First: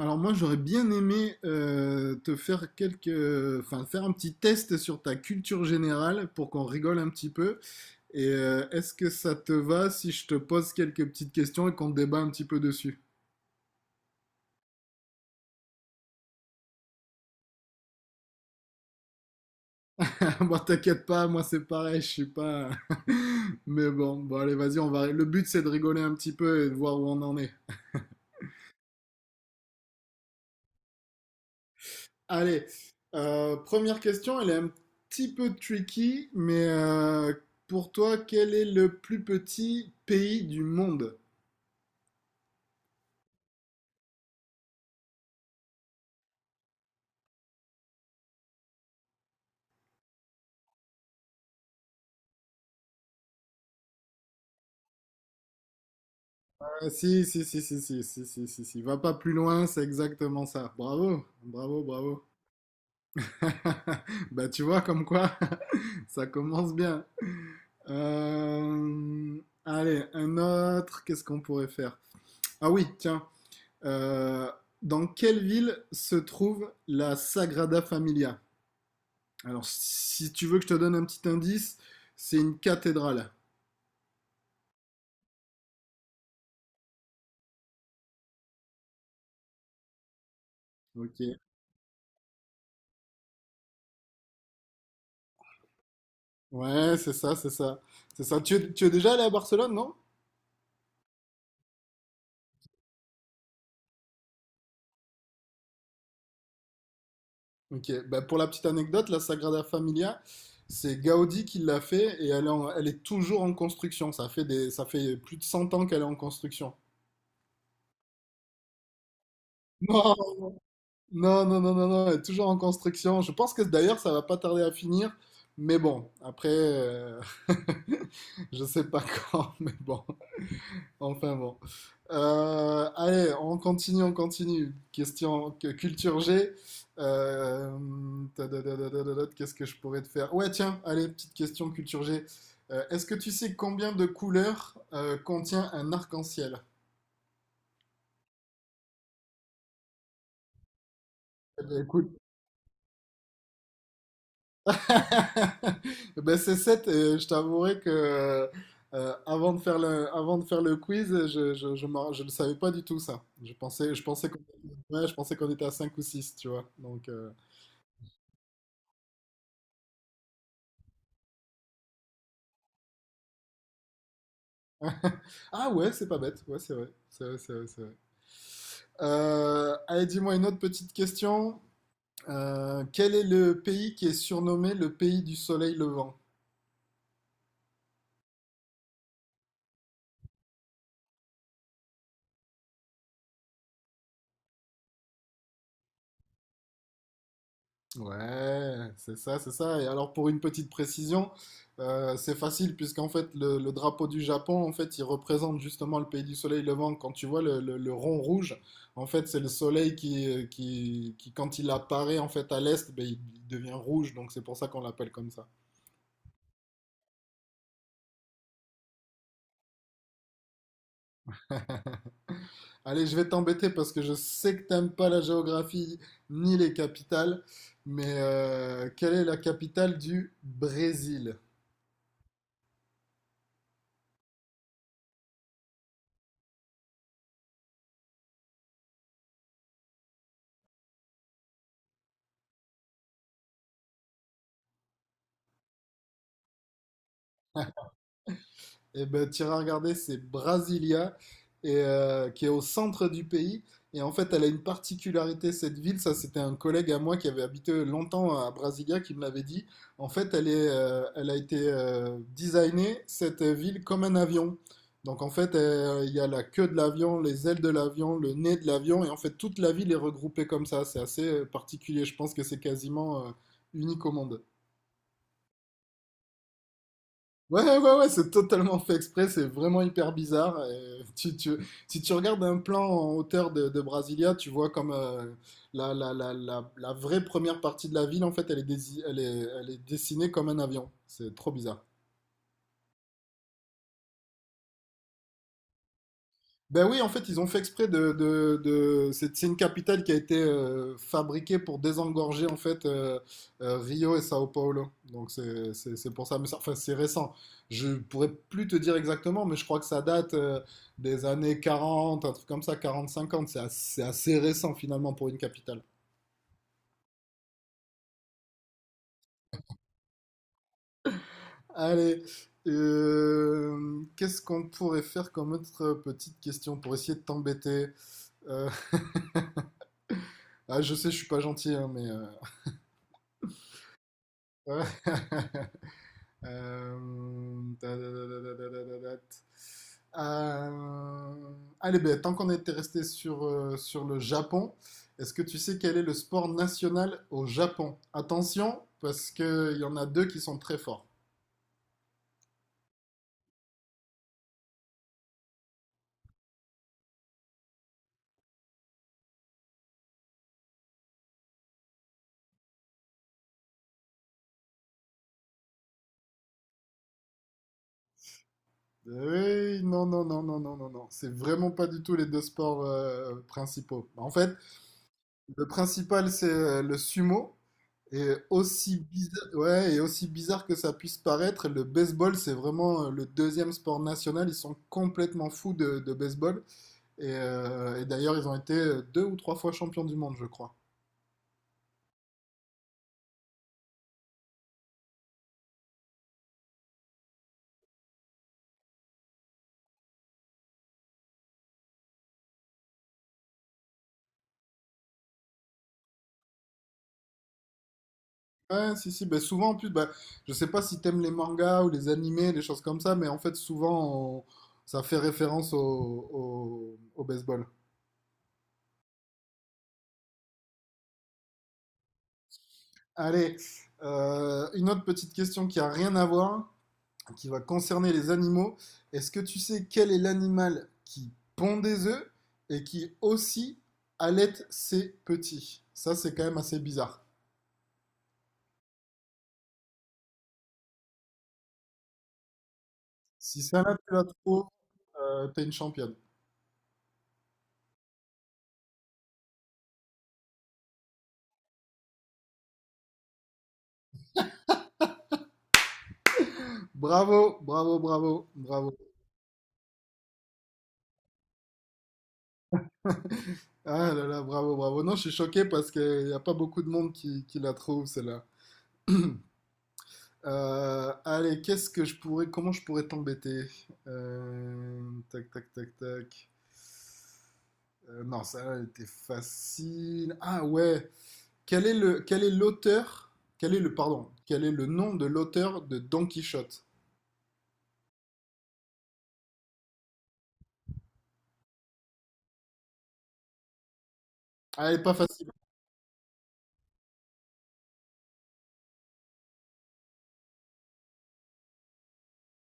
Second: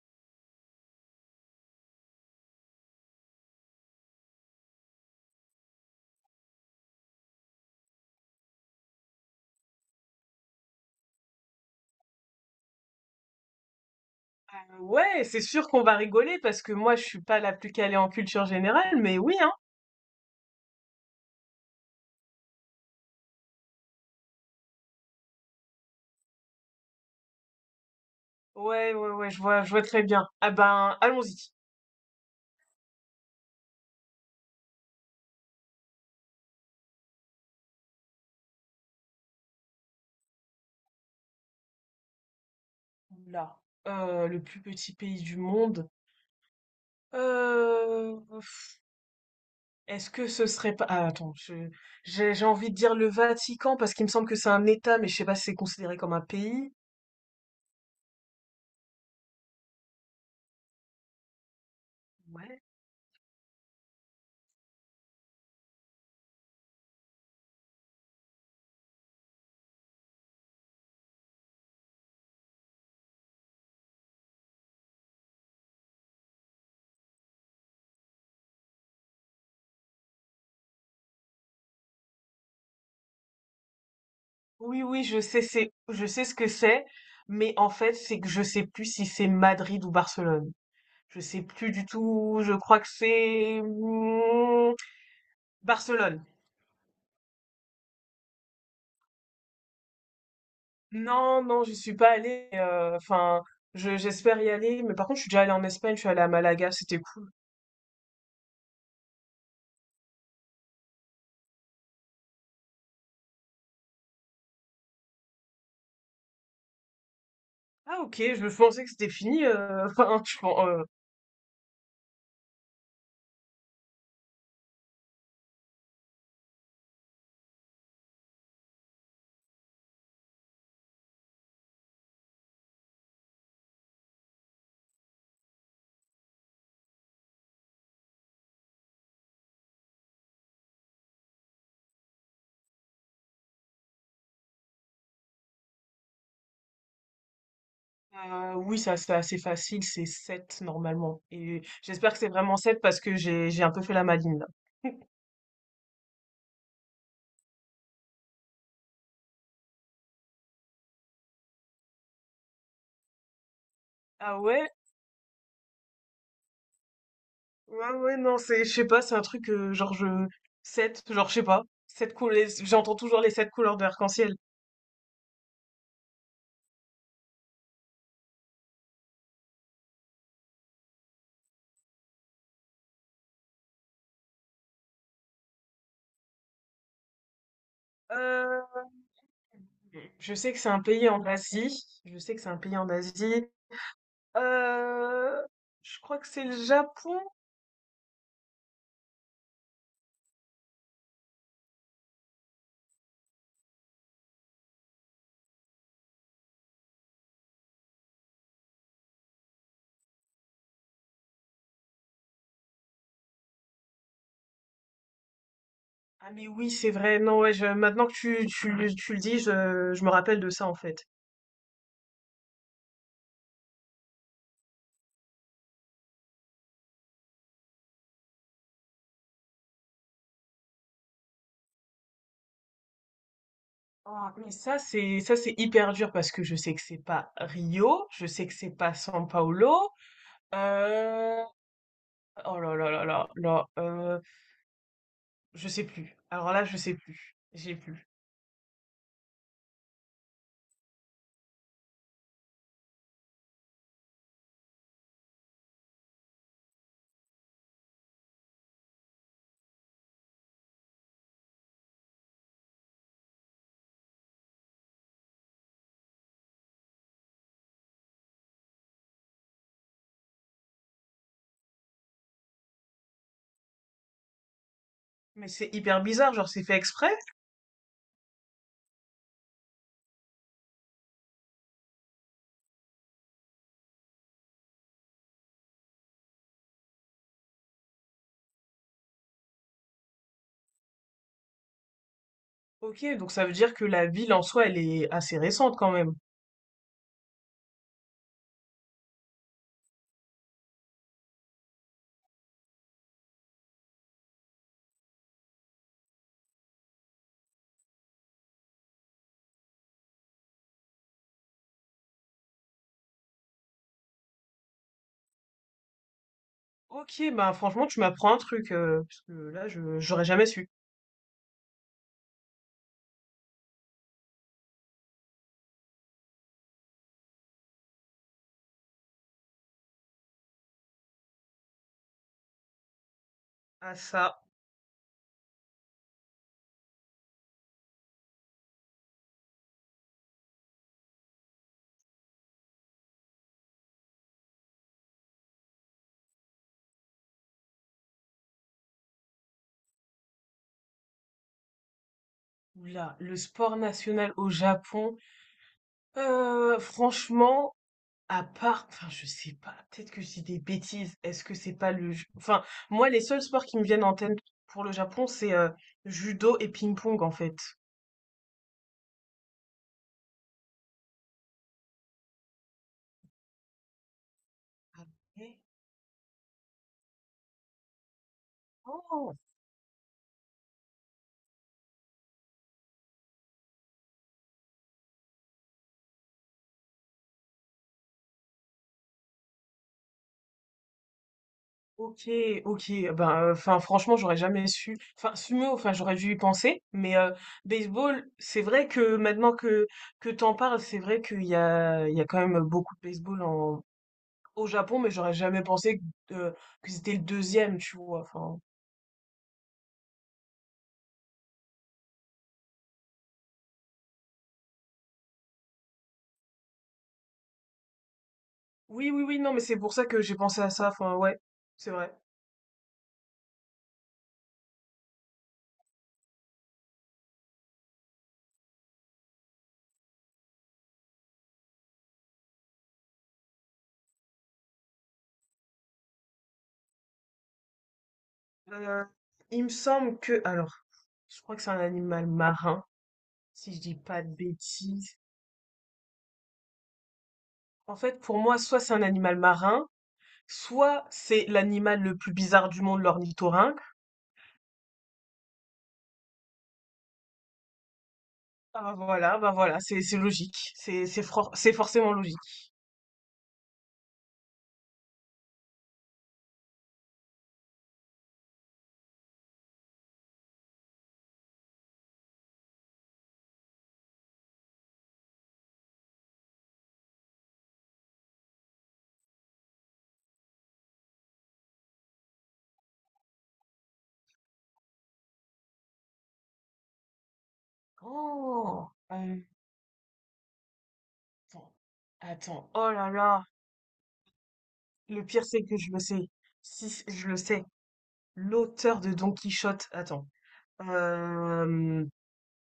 Alors moi j'aurais bien aimé te faire enfin faire un petit test sur ta culture générale pour qu'on rigole un petit peu. Et est-ce que ça te va si je te pose quelques petites questions et qu'on débat un petit peu dessus? Ouais, c'est sûr qu'on va rigoler parce que moi, je suis pas la plus calée en culture générale, mais oui, hein. Bon t'inquiète pas, moi c'est pareil, je suis pas. Mais bon allez vas-y, on va. Le but c'est de rigoler un petit peu et de voir où on en est. Ouais, ouais, ouais, je vois très bien. Ah ben, allons-y. Allez, première question, elle est un petit peu tricky, mais pour toi quel est le plus petit pays du monde? Là, le plus petit pays du monde. Euh, pff, est-ce que ce serait pas... Ah, attends, j'ai envie de dire le Vatican parce qu'il me semble que c'est un État, mais je sais pas si c'est considéré comme un pays. Ah, si, si, si, si, si, si, si, si, si. Va pas plus loin, c'est exactement ça. Bravo, bravo, bravo. Ouais. Bah, tu vois, comme quoi, ça commence bien. Allez, un autre, qu'est-ce qu'on pourrait faire? Ah oui, tiens. Euh, Dans quelle ville se trouve la Sagrada Familia? Alors, si tu veux que je te donne un petit indice, c'est une cathédrale. Oui, oui, je sais, c'est, je sais ce que c'est, mais en fait, c'est que je sais plus si c'est Madrid ou Barcelone. Je Ok. sais plus du tout, je crois que c'est Barcelone. Ouais, c'est ça, c'est ça. C'est ça. Tu es déjà allé à Barcelone, non? Non, non, je suis pas allée. Enfin, j'espère y aller, mais par contre, je suis déjà allée en Espagne, je suis allée à Malaga, c'était cool. Ok, bah, pour la petite anecdote, la Sagrada Familia, c'est Gaudi qui l'a fait et elle est toujours en construction. Ça fait plus de 100 ans qu'elle est en construction. Ah ok, je pensais que c'était fini. Non, Enfin, non, non, non, non, non, elle est toujours en construction. Je pense que d'ailleurs, ça va pas tarder à finir. Mais bon, après, je sais pas quand, mais bon. Enfin bon. Allez, on continue, on continue. Question culture G. Euh, Qu'est-ce que je pourrais te faire? Ouais, tiens, allez, petite question culture G. Est-ce que tu sais combien de couleurs contient un arc-en-ciel? Oui, ça c'est assez facile, c'est 7 normalement. Eh Et ben, écoute, j'espère que c'est vraiment 7 parce que j'ai un peu fait la maline là. ben, c'est sept. Et je t'avouerai que avant de faire le quiz, je ne savais pas du tout ça. Ah ouais? Ouais, je pensais qu'on était à 5 ou 6, tu vois. Donc, Ouais, ouais, non, c'est, je sais pas, c'est un truc, 7. Je sais pas, sept couleurs, j'entends toujours les sept couleurs de l'arc-en-ciel. Ah ouais, c'est pas bête. Ouais, c'est vrai. C'est vrai, c'est vrai, c'est vrai. Allez, dis-moi une autre petite question. Quel est le pays qui est surnommé le pays du soleil levant? Euh, Je sais que c'est un pays en Asie. Je sais que c'est un pays en Asie. Euh, je crois que c'est le Japon. Ouais, c'est ça, c'est ça. Et alors, pour une petite précision, c'est facile puisqu'en fait, le drapeau du Japon, en fait, il représente justement le pays du soleil levant. Quand tu vois le rond rouge, en fait, c'est le soleil quand il apparaît en fait à l'est, ben, il devient rouge. Donc, c'est pour ça qu'on l'appelle comme ça. Ah mais oui, c'est vrai. Non, ouais, maintenant que tu le dis, je me rappelle de ça en fait. Allez, je vais t'embêter parce que je sais que t'aimes pas la géographie ni les capitales, mais quelle est la capitale du Brésil? Ah, mais ça c'est hyper dur parce que je sais que c'est pas Rio, je sais que c'est pas São Paulo. Euh... Oh là là là là là. Je sais plus. Alors là, je sais plus. J'ai plus. Eh ben, t'iras regarder, c'est Brasilia, qui est au centre du pays. Et en fait, elle a une particularité, cette ville. Ça, c'était un collègue à moi qui avait habité longtemps à Brasilia qui me l'avait dit. En fait, elle a été designée, cette ville, comme un avion. Donc, en fait, il y a la queue de l'avion, les ailes de l'avion, le nez de l'avion. Et en fait, toute la ville est regroupée comme ça. C'est assez particulier. Je pense que c'est quasiment unique au monde. Mais c'est hyper bizarre, genre c'est fait exprès? Ouais, ouais, ouais, ouais, c'est totalement fait exprès, c'est vraiment hyper bizarre. Et si tu regardes un plan en hauteur de Brasilia, tu vois comme la vraie première partie de la ville, en fait, elle est, dési- elle est dessinée comme un avion. C'est trop bizarre. Ok, donc ça veut dire que la ville en soi, elle est assez récente quand même. Ben oui, en fait, ils ont fait exprès. C'est une capitale qui a été fabriquée pour désengorger en fait Rio et Sao Paulo. Donc c'est pour ça. Mais enfin, c'est récent. Je pourrais plus te dire exactement, mais je crois que ça date des années 40, un truc comme ça, quarante cinquante. C'est assez récent finalement pour une capitale. Ok, bah franchement, tu m'apprends un truc, parce que là, je j'aurais jamais su. Allez, qu'est-ce qu'on pourrait faire comme autre petite question pour essayer de t'embêter? Euh, ah, je sais, je suis pas gentil, hein, mais Ah ça, euh, Euh, Euh, allez, ben, tant qu'on était resté sur le Japon, est-ce que tu sais quel est le sport national au Japon? Attention, parce qu'il y en a deux qui sont très forts. là, le sport national au Japon. Franchement, à part, enfin je sais pas, peut-être que je dis des bêtises. Est-ce que c'est pas enfin moi, les seuls sports qui me viennent en tête pour le Japon, c'est judo et ping-pong en fait. Oui, non, non, non, non, non, non, non. C'est vraiment pas du tout les deux sports principaux. En fait, Ah, mais- le principal, c'est le sumo. Et aussi Oh. bizarre, ouais, et aussi bizarre que ça puisse paraître, le baseball, c'est vraiment le deuxième sport national. Ils sont complètement fous de baseball. Et d'ailleurs, ils ont été deux ou trois fois champions du monde, je crois. Ok, ok. Ben, enfin, franchement, j'aurais jamais su. Enfin, sumo, enfin, j'aurais dû y penser. Mais baseball, c'est vrai que maintenant que t'en parles, c'est vrai qu'il y a quand même beaucoup de baseball en au Japon, mais j'aurais jamais pensé que, euh, que c'était le deuxième, tu vois. Enfin, Ouais, si, si. Bah, souvent, en plus, bah, je sais pas si t'aimes les mangas ou les animés, les choses comme ça, mais en fait, souvent, ça fait référence au baseball. oui, oui, oui. Non, mais c'est pour ça que j'ai pensé à ça. Enfin, ouais, c'est vrai. Allez, une autre petite question qui a rien à voir. Qui va concerner les animaux. Est-ce que tu sais quel est l'animal qui pond des œufs et qui aussi allait ses petits. Ça, c'est quand même assez bizarre. Euh, il me semble que, alors, je crois que c'est un animal marin, Si si je celle-là, dis tu la pas de trouves, bêtises. T'es une championne. En fait, pour moi, soit c'est un animal marin. Soit c'est l'animal le plus bizarre du monde, l'ornithorynque. Bravo, bravo, bravo, bravo. Ah bah voilà, c'est logique, c'est forcément logique. Ah là là, bravo, bravo. Non, je suis choqué parce qu'il n'y a pas beaucoup de monde qui la trouve, celle-là. Allez, qu'est-ce que je pourrais, comment je pourrais t'embêter? Euh, Tac, tac, tac, tac. Non, ça elle était facile. Ah ouais. Quel est l'auteur? Quel est le, pardon, quel est le nom de l'auteur de Don Quichotte? Oh, euh, attends, attends, oh là là, Ah, elle est pas le pire facile. c'est que je le sais, si c- je le sais, l'auteur de Don Quichotte, attends, euh,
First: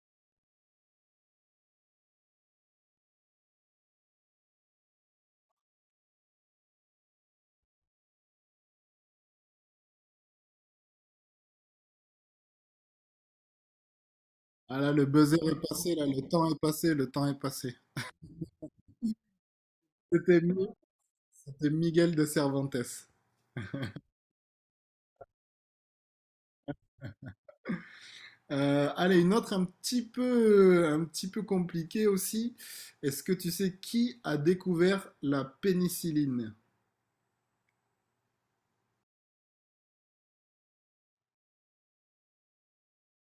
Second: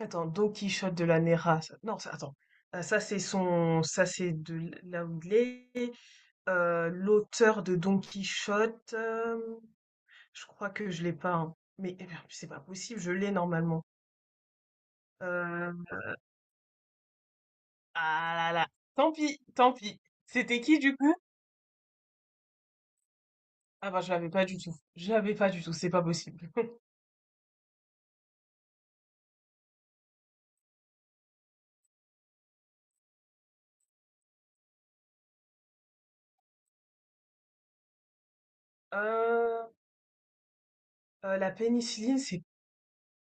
attends, Don Quichotte de la Néra, non, attends, ça c'est là où il est, l'auteur de Don Quichotte. Je crois que je l'ai pas, hein. Mais eh ben, c'est pas possible, je l'ai normalement. Ah là, le buzzer est Euh, passé, là, le temps est passé, le temps est passé. Ah là là. Tant pis, tant pis. C'était C'était Mi- qui du coup? c'était Miguel de Cervantes. Ah bah je l'avais pas du tout. Je l'avais pas du tout, c'est pas possible. Allez, une autre un petit peu compliquée aussi. Est-ce que tu sais qui a découvert la pénicilline? Euh, la pénicilline, c'est.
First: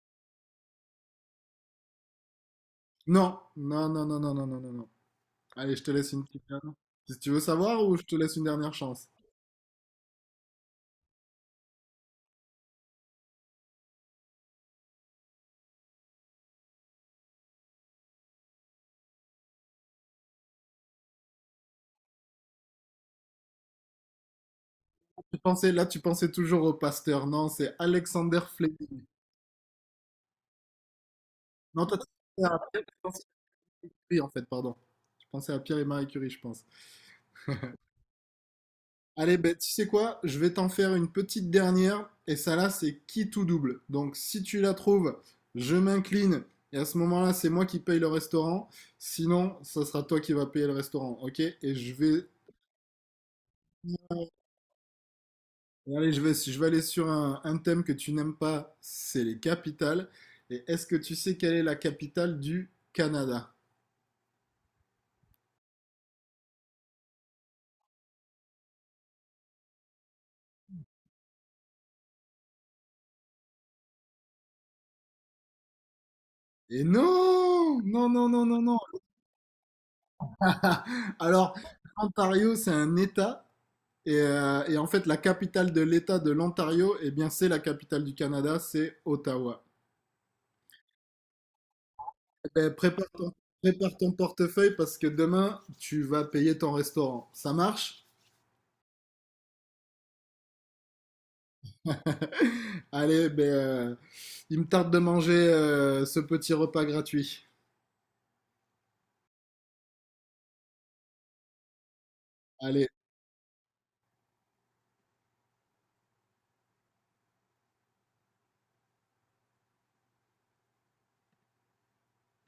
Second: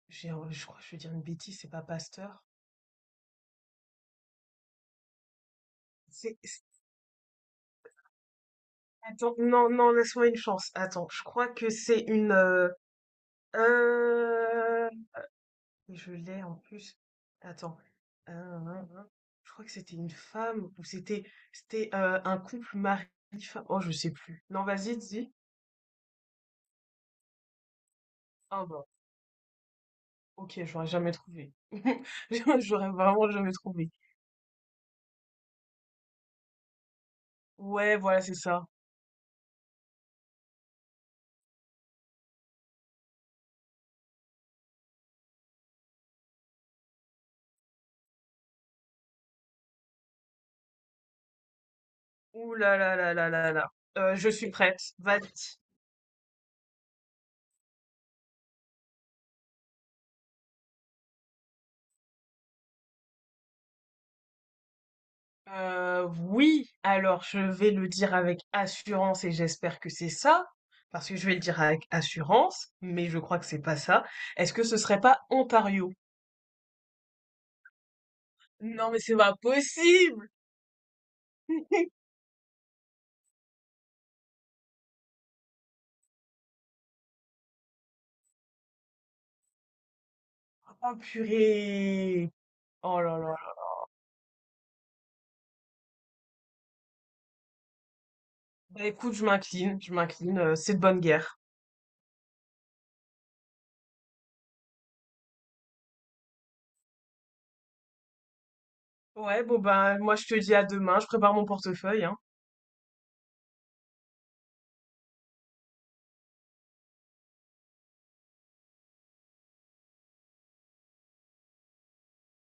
j'ai- Je crois que je vais dire une bêtise, c'est pas Pasteur. Non, non, non, non, non, non, non, non, non. Allez, je te laisse une C'est. petite. c'est- Si tu veux savoir ou je te laisse une dernière chance. Attends, non, non, laisse-moi une chance. Attends, je crois que c'est une. Euh, Et je l'ai en plus. Attends. Euh, je crois que c'était une femme ou c'était un couple mari-femme. Oh, je sais plus. Non, vas-y, dis. Tu pensais toujours au Pasteur. Non, c'est Alexander Ah bah, Fleming. ok, j'aurais jamais trouvé. Non, toi, tu pensais à Pierre J'aurais et Marie vraiment jamais trouvé. Curie, en fait, pardon. Tu pensais à Pierre et Marie Curie, je pense. Ouais, voilà, c'est ça. Allez, ben, tu sais quoi? Je vais t'en faire une petite dernière. Et ça là, c'est qui tout double. Donc si tu la trouves, je m'incline. Et à ce moment-là, c'est moi qui paye le restaurant. Sinon, ça sera toi qui vas payer le restaurant. Ok? Et je vais. Ouh là là là là là là. Je suis prête. Vas-y. Allez, je vais aller sur un thème que tu n'aimes pas, c'est les capitales. Et est-ce que tu sais quelle est la capitale du Canada? Oui, alors je vais le dire avec assurance et j'espère que c'est ça, parce que je vais le dire avec assurance, mais je crois que c'est pas ça. Est-ce que ce serait pas Ontario? Et non! Non, non, non, non, non! Non, mais c'est pas possible! Alors, Ontario, c'est un État. Et en fait, la capitale de l'État de l'Ontario, eh bien, c'est la capitale du Canada, c'est Ottawa. Oh purée! Eh ben, Oh là là. prépare ton portefeuille parce que demain, tu vas payer ton restaurant. Ça marche? Bah écoute, je m'incline, c'est de bonne guerre. Allez, ben, il me tarde de manger ce petit repas gratuit. Ouais, bon bah moi je te dis à demain, je prépare mon portefeuille, hein. Allez.